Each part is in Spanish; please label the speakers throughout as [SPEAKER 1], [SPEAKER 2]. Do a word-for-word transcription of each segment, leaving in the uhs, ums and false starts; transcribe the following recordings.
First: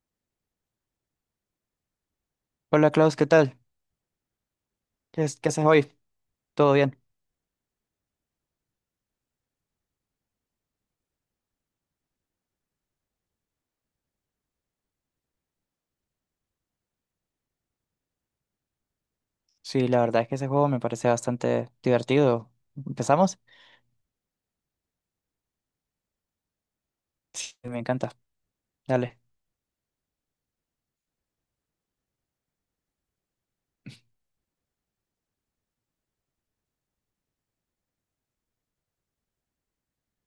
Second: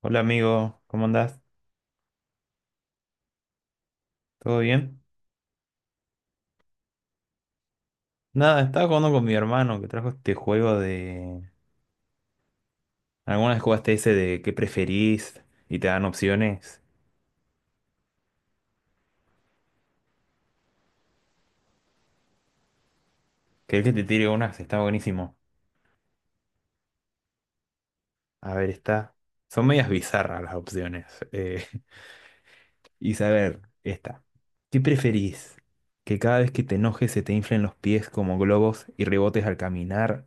[SPEAKER 1] Hola amigo, ¿cómo andás?
[SPEAKER 2] Hola Klaus, ¿qué tal?
[SPEAKER 1] ¿Todo bien?
[SPEAKER 2] ¿Qué, es- qué haces hoy? ¿Todo bien?
[SPEAKER 1] Nada, estaba jugando con mi hermano que trajo este juego de... Algunas vez jugaste ese de qué preferís y te dan opciones.
[SPEAKER 2] Sí, la verdad es que ese juego me parece bastante divertido. ¿Empezamos?
[SPEAKER 1] Que el que te tire unas está buenísimo.
[SPEAKER 2] Me encanta.
[SPEAKER 1] A ver, está...
[SPEAKER 2] Dale.
[SPEAKER 1] Son medias bizarras las opciones. eh, y saber, esta. ¿Qué preferís? ¿Que cada vez que te enojes se te inflen los pies como globos y rebotes al caminar?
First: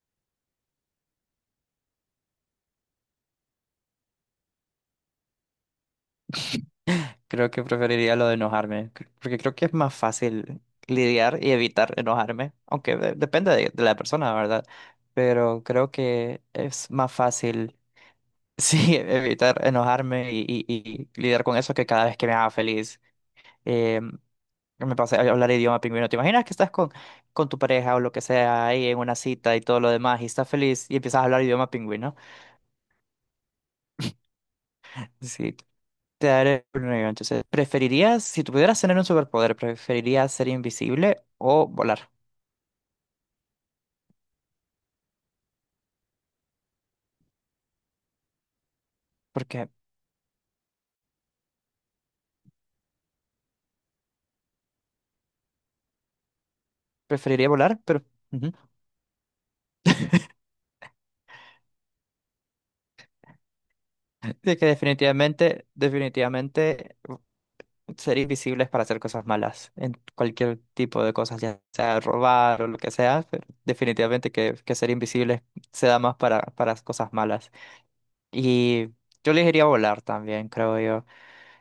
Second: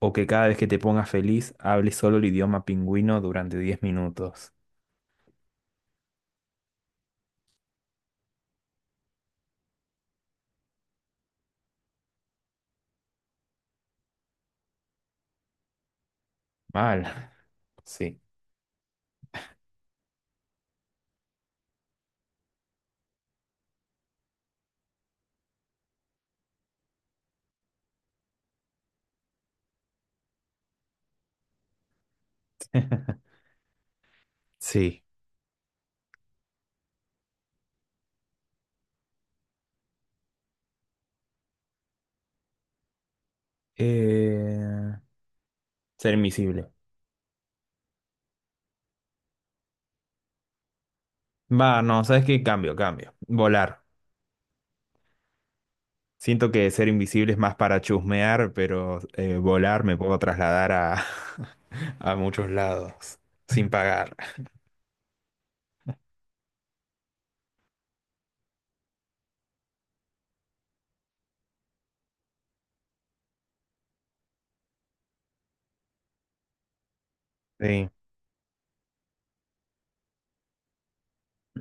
[SPEAKER 1] ¿O que cada vez que te pongas feliz hables solo el idioma pingüino durante diez minutos?
[SPEAKER 2] Creo que preferiría lo de enojarme, cr- porque creo que es más fácil lidiar y evitar enojarme, aunque de- depende de, de la persona, ¿verdad? Pero creo que es
[SPEAKER 1] Mal.
[SPEAKER 2] más fácil.
[SPEAKER 1] Sí.
[SPEAKER 2] Sí, evitar enojarme y, y- y lidiar con eso que cada vez que me haga feliz. Em, Me pasa a hablar idioma pingüino. ¿Te imaginas que estás con, con tu pareja o lo que sea ahí en una cita y todo lo demás y estás feliz y empiezas a hablar idioma pingüino?
[SPEAKER 1] Sí.
[SPEAKER 2] Sí, te daré un negro. Entonces, ¿preferirías, si tú pudieras tener un superpoder, preferirías ser invisible o volar?
[SPEAKER 1] Eh, ser invisible.
[SPEAKER 2] Porque
[SPEAKER 1] Va, no, ¿sabes qué? Cambio, cambio. Volar. Siento que ser invisible es
[SPEAKER 2] preferiría
[SPEAKER 1] más para
[SPEAKER 2] volar, pero
[SPEAKER 1] chusmear,
[SPEAKER 2] ujú.
[SPEAKER 1] pero eh, volar me puedo trasladar a, a muchos lados sin pagar.
[SPEAKER 2] De que definitivamente, definitivamente ser invisible es para hacer cosas malas, en cualquier tipo de cosas, ya sea robar o lo que sea, pero definitivamente que, que ser invisible se da más para, para cosas malas.
[SPEAKER 1] Sí,
[SPEAKER 2] Y yo le diría volar también, creo yo.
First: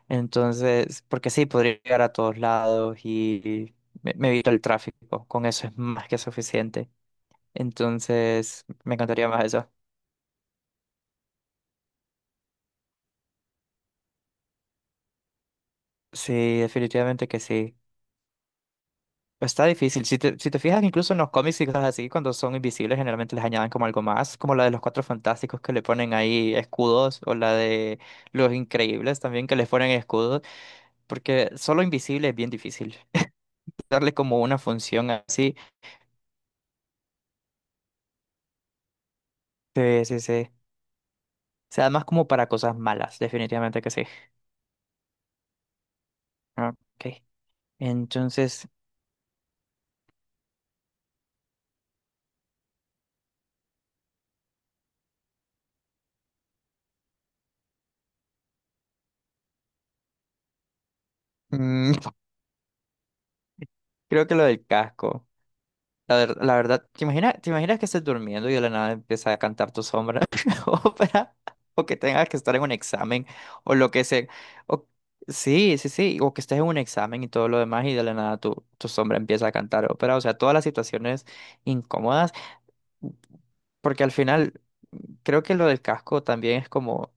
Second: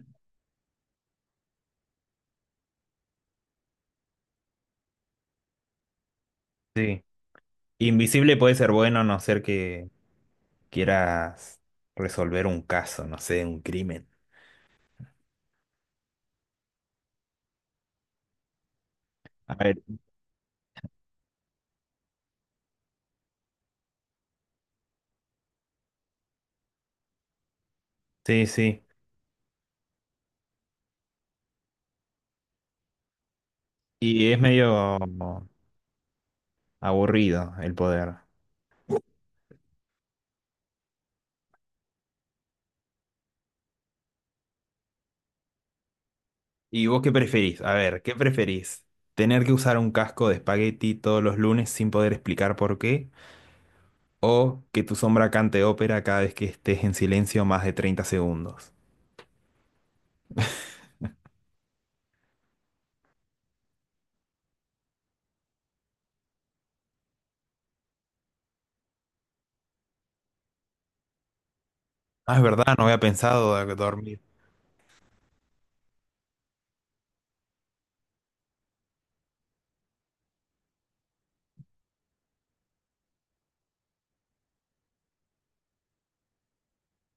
[SPEAKER 2] Entonces, porque sí, podría llegar a todos lados y me, me evito el tráfico. Con eso es más que suficiente.
[SPEAKER 1] sí. Invisible puede
[SPEAKER 2] Entonces,
[SPEAKER 1] ser
[SPEAKER 2] me
[SPEAKER 1] bueno a no
[SPEAKER 2] encantaría
[SPEAKER 1] ser
[SPEAKER 2] más eso.
[SPEAKER 1] que quieras resolver un caso, no sé, un crimen.
[SPEAKER 2] Sí, definitivamente que sí.
[SPEAKER 1] A
[SPEAKER 2] Está
[SPEAKER 1] ver,
[SPEAKER 2] difícil. Si te, si te fijas, incluso en los cómics y cosas así, cuando son invisibles, generalmente les añaden como algo más, como la de los Cuatro Fantásticos que le ponen ahí escudos, o la de
[SPEAKER 1] sí,
[SPEAKER 2] los
[SPEAKER 1] sí.
[SPEAKER 2] Increíbles también que les ponen escudos, porque solo invisible es bien difícil. Darle
[SPEAKER 1] Y es
[SPEAKER 2] como una
[SPEAKER 1] medio
[SPEAKER 2] función así.
[SPEAKER 1] aburrido el poder.
[SPEAKER 2] Sí, sí, sí. O sea, más como para cosas malas, definitivamente que sí. Ah,
[SPEAKER 1] ¿Y vos qué
[SPEAKER 2] Ok.
[SPEAKER 1] preferís? A ver, ¿qué
[SPEAKER 2] Entonces,
[SPEAKER 1] preferís? ¿Tener que usar un casco de espagueti todos los lunes sin poder explicar por qué? ¿O que tu sombra cante ópera cada vez que estés en silencio más de treinta segundos?
[SPEAKER 2] mm, creo que lo del casco. La, ver- la verdad, ¿te imaginas, te imaginas que estés durmiendo y de la nada empieza a cantar tu sombra? Ópera. O que tengas
[SPEAKER 1] Ah,
[SPEAKER 2] que
[SPEAKER 1] es
[SPEAKER 2] estar en un
[SPEAKER 1] verdad, no había
[SPEAKER 2] examen.
[SPEAKER 1] pensado de
[SPEAKER 2] O lo que
[SPEAKER 1] dormir.
[SPEAKER 2] sea. O, sí, sí, sí. O que estés en un examen y todo lo demás y de la nada tu, tu sombra empieza a cantar ópera. O sea, todas las situaciones incómodas. Porque al final, creo que lo del casco también es como.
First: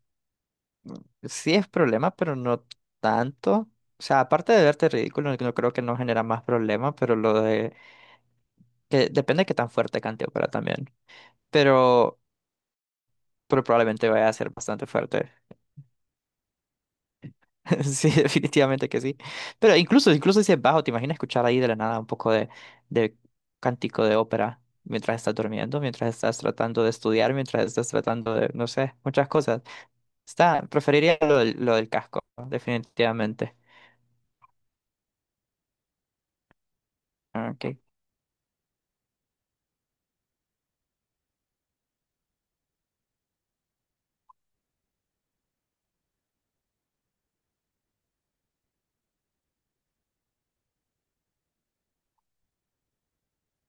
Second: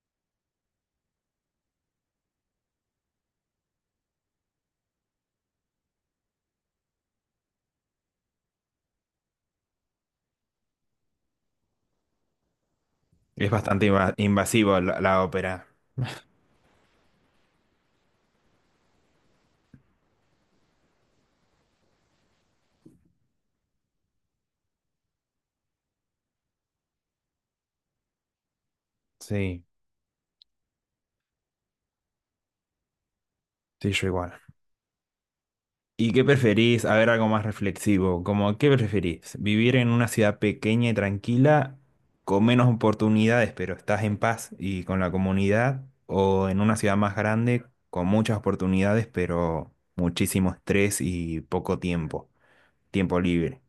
[SPEAKER 2] Sí es problema, pero no tanto. O sea, aparte de verte ridículo, no creo que no genera más problema, pero lo de que depende de qué tan fuerte cante ópera también. Pero,
[SPEAKER 1] Es
[SPEAKER 2] pero
[SPEAKER 1] bastante
[SPEAKER 2] probablemente
[SPEAKER 1] inva-
[SPEAKER 2] vaya a ser
[SPEAKER 1] invasivo
[SPEAKER 2] bastante
[SPEAKER 1] la, la
[SPEAKER 2] fuerte.
[SPEAKER 1] ópera.
[SPEAKER 2] Sí, definitivamente que sí. Pero incluso, incluso si es bajo, ¿te imaginas escuchar ahí de la nada un poco de, de cántico de ópera mientras estás durmiendo, mientras estás tratando de estudiar, mientras estás tratando de, no sé, muchas cosas?
[SPEAKER 1] Sí,
[SPEAKER 2] Está, preferiría lo del, lo del casco, definitivamente.
[SPEAKER 1] sí, yo igual. ¿Y qué preferís? A ver, algo más
[SPEAKER 2] Ah, Ok.
[SPEAKER 1] reflexivo. Como, ¿qué preferís? ¿Vivir en una ciudad pequeña y tranquila, con menos oportunidades, pero estás en paz y con la comunidad? ¿O en una ciudad más grande, con muchas oportunidades, pero muchísimo estrés y poco tiempo? Tiempo libre.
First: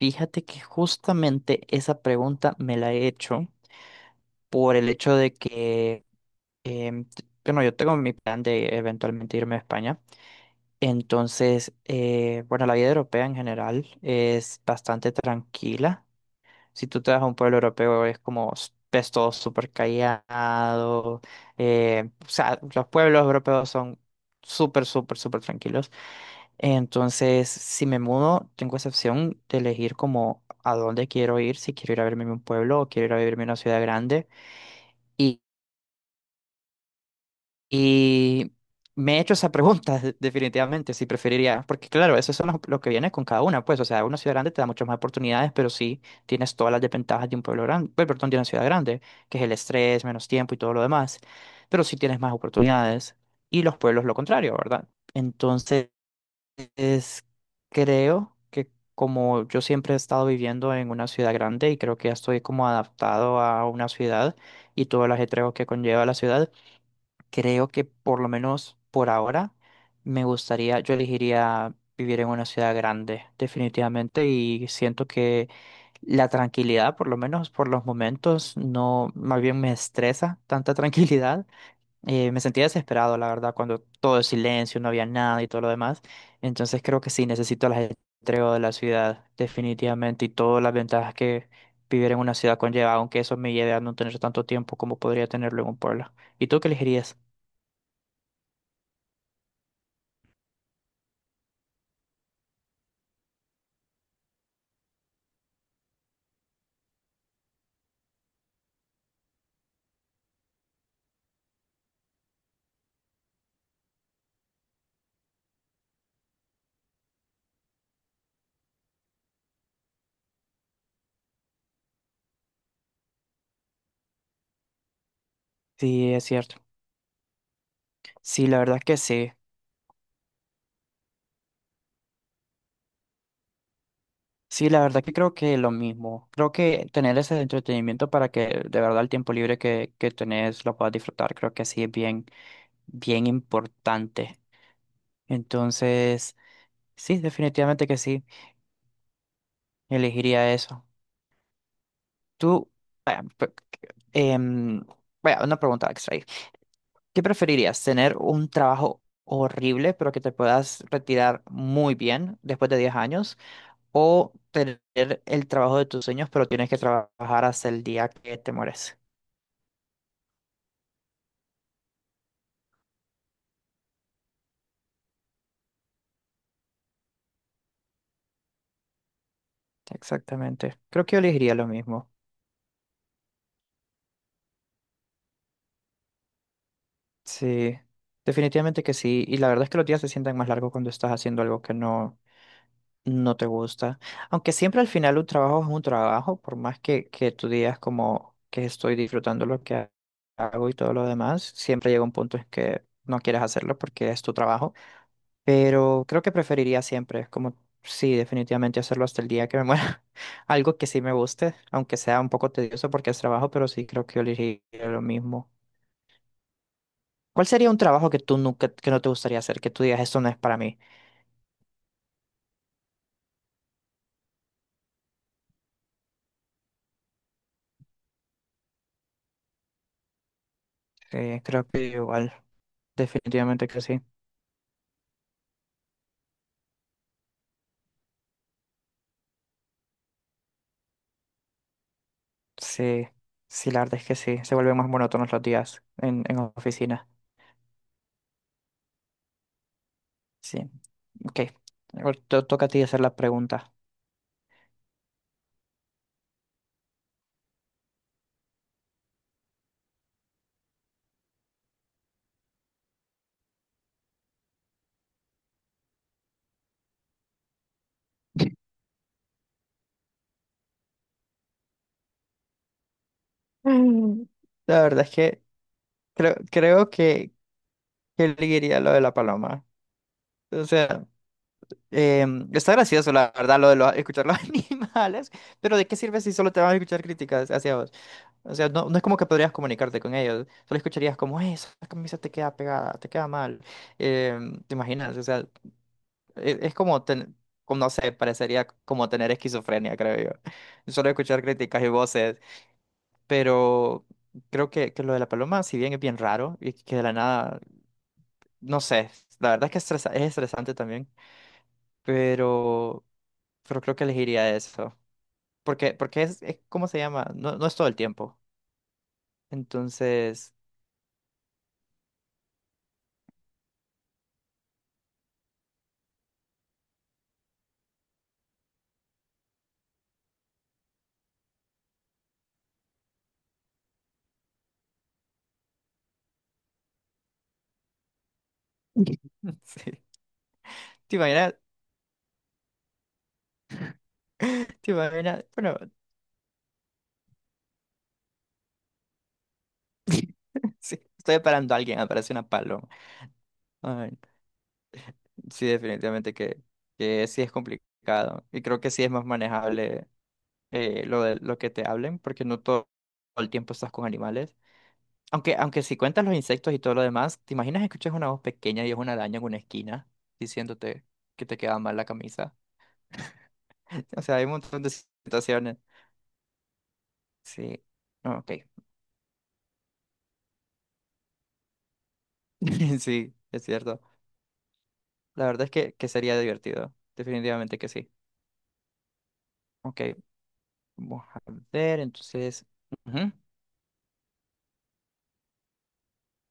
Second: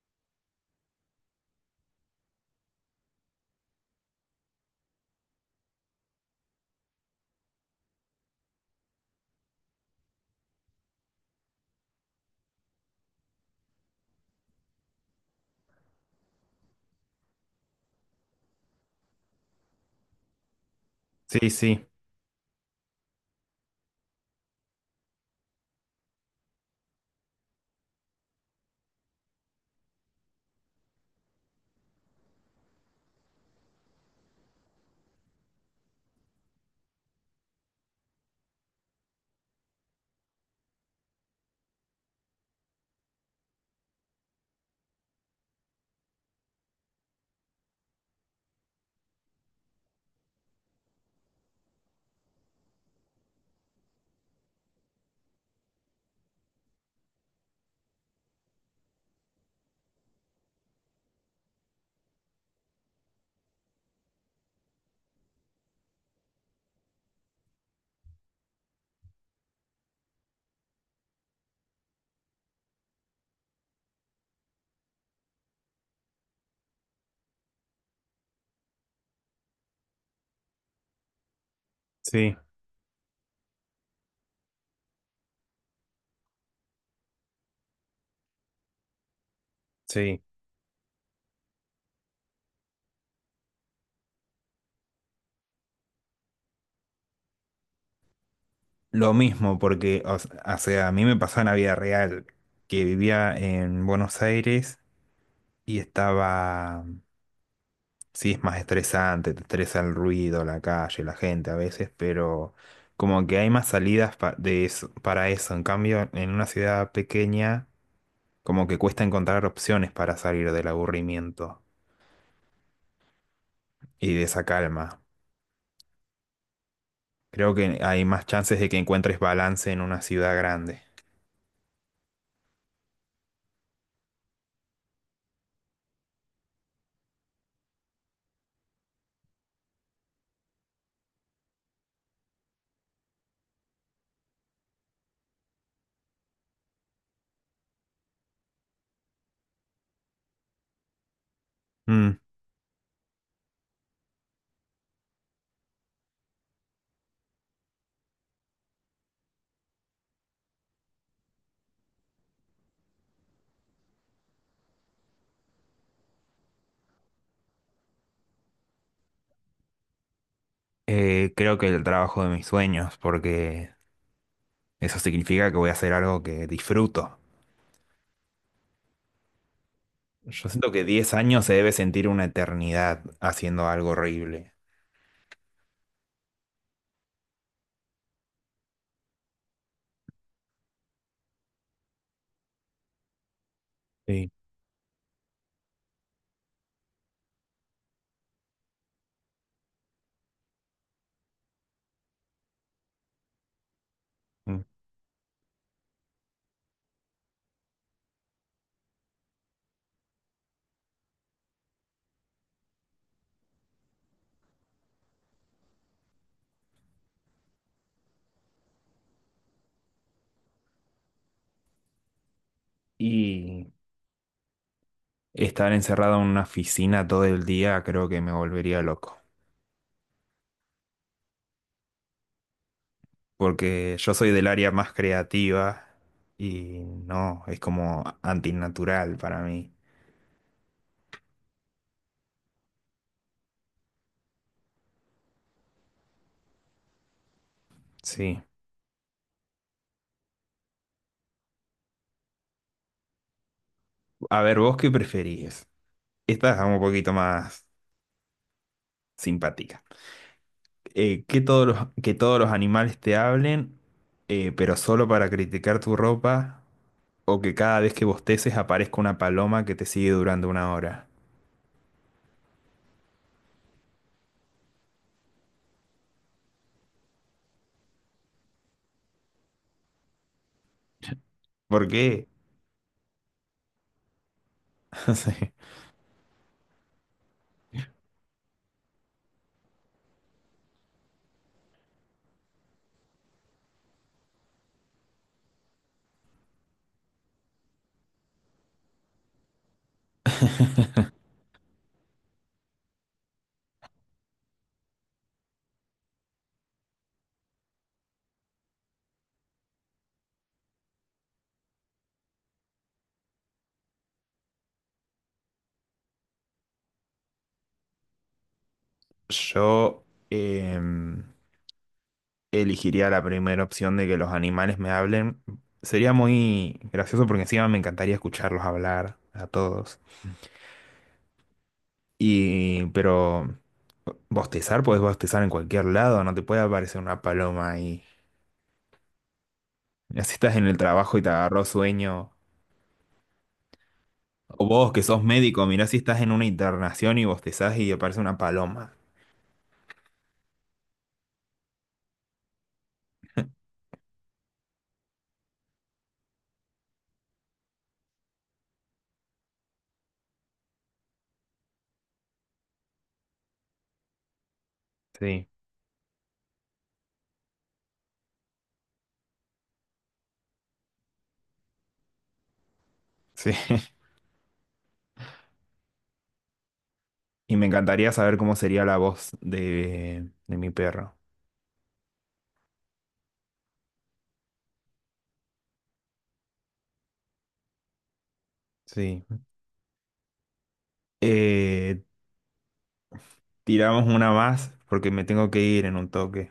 [SPEAKER 2] Fíjate que justamente esa pregunta me la he hecho por el hecho de que, em, t- bueno, yo tengo mi plan de eventualmente irme a España. Entonces, eh, bueno, la vida europea en general es bastante tranquila. Si tú te vas a un pueblo europeo es como, s- ves todo súper callado.
[SPEAKER 1] Sí, sí,
[SPEAKER 2] eh, o sea, los pueblos europeos son súper, súper, súper tranquilos. Entonces, si me mudo, tengo esa opción de elegir como a dónde quiero ir, si quiero ir a verme en un pueblo o quiero ir a vivirme en una ciudad grande. Y, y me he hecho esa pregunta. Definitivamente, si preferiría, porque claro, eso es lo, lo que viene con cada una, pues, o sea, una ciudad grande te da muchas más oportunidades, pero sí tienes todas las desventajas de un pueblo grande, perdón, de una ciudad grande, que es el estrés, menos tiempo y todo lo demás, pero sí tienes más oportunidades. Y los pueblos lo contrario, ¿verdad? Entonces, es, creo que como yo siempre he estado viviendo en una ciudad grande y creo que ya estoy como adaptado a una ciudad y todo el ajetreo que conlleva la ciudad, creo que por lo menos por ahora me gustaría, yo elegiría vivir en una ciudad grande, definitivamente, y siento que la tranquilidad, por lo menos por los momentos, no, más bien me estresa tanta tranquilidad. eh,
[SPEAKER 1] sí,
[SPEAKER 2] me sentía desesperado, la verdad, cuando todo es silencio, no había nada y todo lo demás. Entonces creo que sí, necesito el ajetreo de la ciudad,
[SPEAKER 1] sí.
[SPEAKER 2] definitivamente, y todas las ventajas que vivir en una ciudad conlleva, aunque eso me lleve a no tener tanto tiempo como podría tenerlo en un pueblo. ¿Y tú qué elegirías?
[SPEAKER 1] Lo mismo, porque, o s- o sea, a mí me pasó en la vida real, que vivía en Buenos Aires y estaba. Sí, es más estresante, te estresa el ruido, la calle, la gente a veces, pero como que hay más salidas pa- de eso- para eso. En cambio, en una ciudad pequeña, como que cuesta encontrar opciones para salir del aburrimiento y de esa calma.
[SPEAKER 2] Sí, es cierto.
[SPEAKER 1] Creo que hay más
[SPEAKER 2] Sí,
[SPEAKER 1] chances
[SPEAKER 2] la
[SPEAKER 1] de que
[SPEAKER 2] verdad que
[SPEAKER 1] encuentres
[SPEAKER 2] sí.
[SPEAKER 1] balance en una ciudad grande.
[SPEAKER 2] Sí, la verdad que creo que lo mismo. Creo que tener ese entretenimiento para que de verdad el tiempo libre que, que tenés lo puedas disfrutar, creo que sí es bien, bien importante. Entonces, sí, definitivamente que sí, elegiría eso.
[SPEAKER 1] Mm,
[SPEAKER 2] Tú, vaya, pe- em, vaya, una pregunta extra ahí. ¿Qué preferirías, tener un trabajo horrible pero que te puedas retirar muy bien después de diez años o tener el trabajo de tus sueños pero tienes que trabajar hasta el día que te mueres?
[SPEAKER 1] eh, creo que el trabajo de mis sueños, porque eso significa que voy a hacer algo que disfruto. Yo siento
[SPEAKER 2] Exactamente.
[SPEAKER 1] que
[SPEAKER 2] Creo
[SPEAKER 1] diez
[SPEAKER 2] que yo
[SPEAKER 1] años se
[SPEAKER 2] elegiría lo
[SPEAKER 1] debe sentir
[SPEAKER 2] mismo.
[SPEAKER 1] una eternidad haciendo algo horrible.
[SPEAKER 2] Sí, definitivamente que sí. Y la verdad es que los días se sienten más largos cuando estás haciendo algo que no, no te gusta.
[SPEAKER 1] Sí.
[SPEAKER 2] Aunque siempre al final un trabajo es un trabajo, por más que, que tú digas como que estoy disfrutando lo que ha- hago y todo lo demás, siempre llega un punto en que no quieres hacerlo porque es tu trabajo. Pero creo que preferiría siempre, es como, sí, definitivamente hacerlo hasta el día que me muera. Algo que sí me guste, aunque sea un poco tedioso porque es trabajo, pero sí creo que yo elegiría lo mismo. ¿Cuál sería un trabajo que tú nunca, que no te gustaría hacer, que tú digas, esto no es para mí?
[SPEAKER 1] Y estar encerrado en una oficina todo el día creo que me volvería loco.
[SPEAKER 2] Eh, creo que igual, definitivamente que
[SPEAKER 1] Porque
[SPEAKER 2] sí.
[SPEAKER 1] yo soy del área más creativa y no, es como antinatural para mí.
[SPEAKER 2] Sí, sí, la verdad es que sí. Se vuelven más monótonos los días en, en oficina.
[SPEAKER 1] Sí.
[SPEAKER 2] Sí, ok. Ahora to- toca a ti hacer la pregunta.
[SPEAKER 1] A ver, ¿vos qué preferís? Esta es un poquito más simpática. Eh, que todos los, que todos los animales te hablen, eh, pero solo para criticar tu ropa, o que cada vez que bosteces aparezca una paloma que te sigue durante una hora.
[SPEAKER 2] Mm. La verdad es que creo, creo que, que elegiría lo de la paloma. O sea,
[SPEAKER 1] ¿Por qué?
[SPEAKER 2] em, está gracioso, la verdad, lo de los- escuchar los animales,
[SPEAKER 1] Sí.
[SPEAKER 2] pero ¿de qué sirve si solo te van a escuchar críticas hacia vos? O sea, no, no es como que podrías comunicarte con ellos, solo escucharías como, eh, esa camisa te queda pegada, te queda mal. Em, ¿te imaginas? O sea, e- es como, ten- como, no sé, parecería como tener esquizofrenia, creo yo. Solo escuchar críticas y voces, pero creo que, que lo de la paloma, si bien es bien raro y que de la nada, no sé, la verdad es que estresa- es estresante también, pero, pero creo que elegiría eso. Porque, porque es, es- ¿cómo se llama? No, no es todo el tiempo.
[SPEAKER 1] Yo
[SPEAKER 2] Entonces,
[SPEAKER 1] em, elegiría la primera opción de que los animales me hablen. Sería muy gracioso porque encima me encantaría escucharlos hablar a todos. Y, pero bostezar, puedes bostezar en cualquier lado, no te puede aparecer una paloma ahí.
[SPEAKER 2] sí.
[SPEAKER 1] Mirá si estás en el trabajo
[SPEAKER 2] ¿Te
[SPEAKER 1] y te
[SPEAKER 2] imaginas?
[SPEAKER 1] agarró sueño. O vos
[SPEAKER 2] ¿Te
[SPEAKER 1] que sos
[SPEAKER 2] imaginas?
[SPEAKER 1] médico,
[SPEAKER 2] Bueno,
[SPEAKER 1] mirá si estás en una internación y bostezás y aparece una paloma.
[SPEAKER 2] sí, estoy esperando a alguien, aparece una paloma. Ay, sí, definitivamente que, que sí es complicado. Y creo que sí es más manejable, eh, lo de lo que te hablen, porque no todo, todo el tiempo estás con animales.
[SPEAKER 1] Sí,
[SPEAKER 2] Aunque, aunque si cuentas los insectos y todo lo demás, ¿te imaginas que escuchas una voz pequeña y es una araña en una esquina diciéndote que te queda mal la camisa?
[SPEAKER 1] sí.
[SPEAKER 2] O sea, hay un montón de situaciones.
[SPEAKER 1] Y me
[SPEAKER 2] Sí,
[SPEAKER 1] encantaría saber
[SPEAKER 2] ah, ok.
[SPEAKER 1] cómo sería la voz de, de mi perro.
[SPEAKER 2] Sí, es cierto. La verdad es que, que sería divertido. Definitivamente que sí.
[SPEAKER 1] Sí.
[SPEAKER 2] Ok, vamos a ver,
[SPEAKER 1] Eh,
[SPEAKER 2] entonces. Ujú.
[SPEAKER 1] tiramos una más porque me tengo que ir en un toque.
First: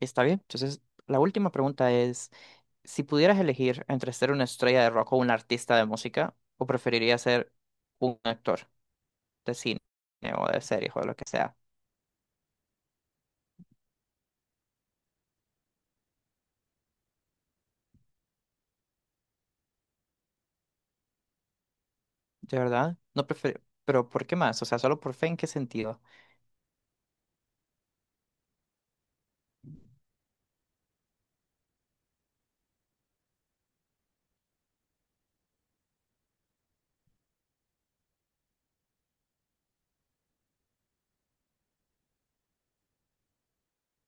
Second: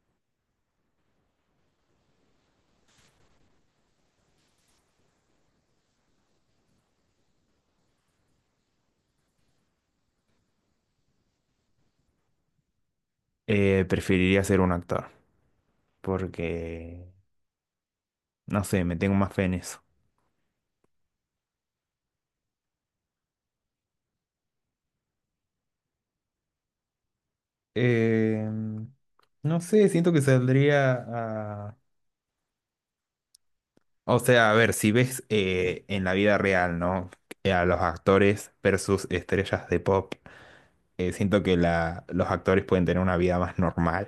[SPEAKER 2] Está bien. Entonces, la última pregunta es, si pudieras elegir entre ser una estrella de rock o un artista de música, ¿o preferirías ser un actor de cine o de series o de lo que sea?
[SPEAKER 1] Eh, preferiría ser un actor porque, no sé, me tengo más fe en eso.
[SPEAKER 2] ¿De verdad? No prefiero. Pero ¿por qué más? O sea, solo por fe, ¿en qué sentido?
[SPEAKER 1] Eh, no sé, siento que saldría a... O sea, a ver, si ves eh, en la vida real, ¿no? Eh, a los actores versus estrellas de pop, eh, siento que la, los actores pueden tener una vida más normal.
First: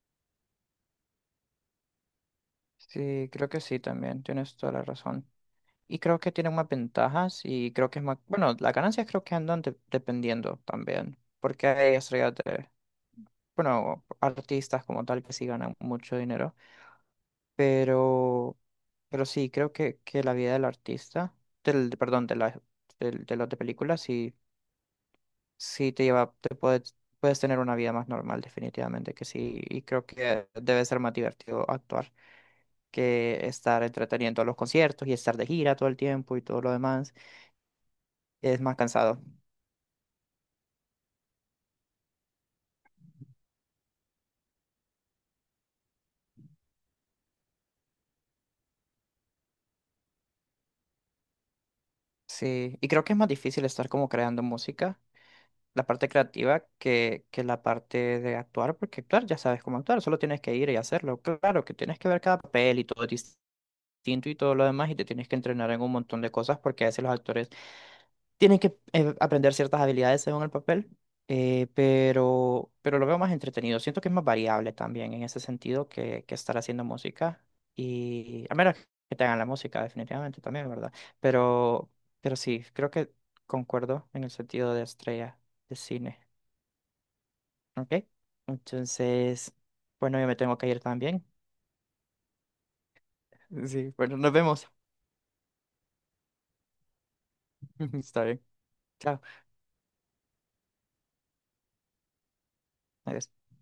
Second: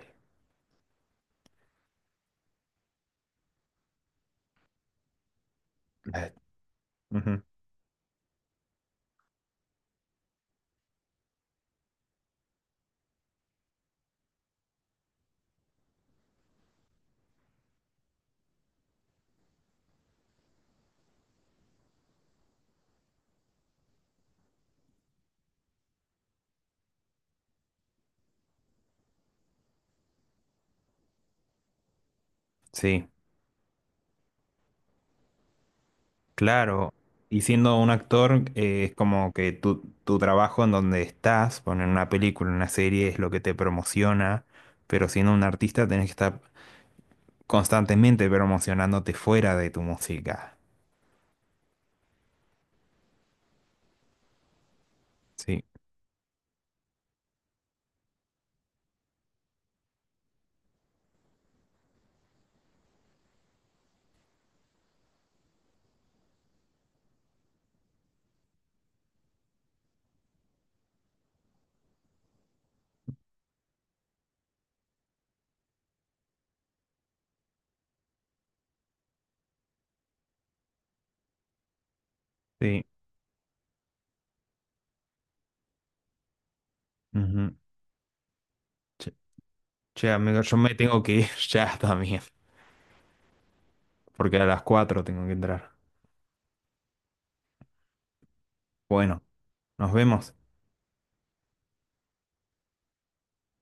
[SPEAKER 2] Sí, creo que sí también, tienes toda la razón. Y creo que
[SPEAKER 1] Eh,
[SPEAKER 2] tiene más ventajas
[SPEAKER 1] ujú.
[SPEAKER 2] y creo que es más. Bueno, las ganancias creo que andan de- dependiendo también, porque hay estrellas de. Bueno, artistas como tal que sí ganan mucho dinero, pero, pero sí, creo que, que la vida del artista, del, de- perdón, de la, del- de, los de películas, sí, sí te lleva, te puedes, puedes tener una vida más normal, definitivamente que sí, y creo que debe ser más divertido actuar
[SPEAKER 1] Sí.
[SPEAKER 2] que estar entreteniendo a los conciertos y estar de gira todo el tiempo y todo lo
[SPEAKER 1] Claro,
[SPEAKER 2] demás,
[SPEAKER 1] y siendo un actor,
[SPEAKER 2] es más
[SPEAKER 1] eh, es
[SPEAKER 2] cansado,
[SPEAKER 1] como que tu, tu trabajo en donde estás, poner una película, una serie, es lo que te promociona, pero siendo un artista tenés que estar constantemente promocionándote fuera de tu música.
[SPEAKER 2] sí, y creo que es más difícil estar como creando música.
[SPEAKER 1] Sí,
[SPEAKER 2] La parte creativa que, que la parte de actuar, porque actuar ya sabes cómo actuar, solo tienes que ir y hacerlo. Claro que tienes que ver cada papel y todo es distinto y todo lo demás, y te tienes que entrenar en un montón de cosas, porque a veces los actores tienen que eh, aprender ciertas habilidades según el papel, eh, pero, pero lo veo más entretenido. Siento que es más variable también en ese sentido que, que estar haciendo música, y a menos que te hagan la música, definitivamente también, ¿verdad? Pero, pero sí,
[SPEAKER 1] sí.
[SPEAKER 2] creo que concuerdo en el sentido de estrella de cine.
[SPEAKER 1] Ujú.
[SPEAKER 2] Ok.
[SPEAKER 1] Che,
[SPEAKER 2] Entonces,
[SPEAKER 1] che,
[SPEAKER 2] bueno, yo me
[SPEAKER 1] amigo, yo
[SPEAKER 2] tengo que
[SPEAKER 1] me
[SPEAKER 2] ir
[SPEAKER 1] tengo que
[SPEAKER 2] también.
[SPEAKER 1] ir ya también,
[SPEAKER 2] Sí, bueno, nos
[SPEAKER 1] porque a las
[SPEAKER 2] vemos.
[SPEAKER 1] cuatro tengo que entrar.
[SPEAKER 2] Está bien. Chao.
[SPEAKER 1] Bueno, nos vemos.
[SPEAKER 2] Adiós.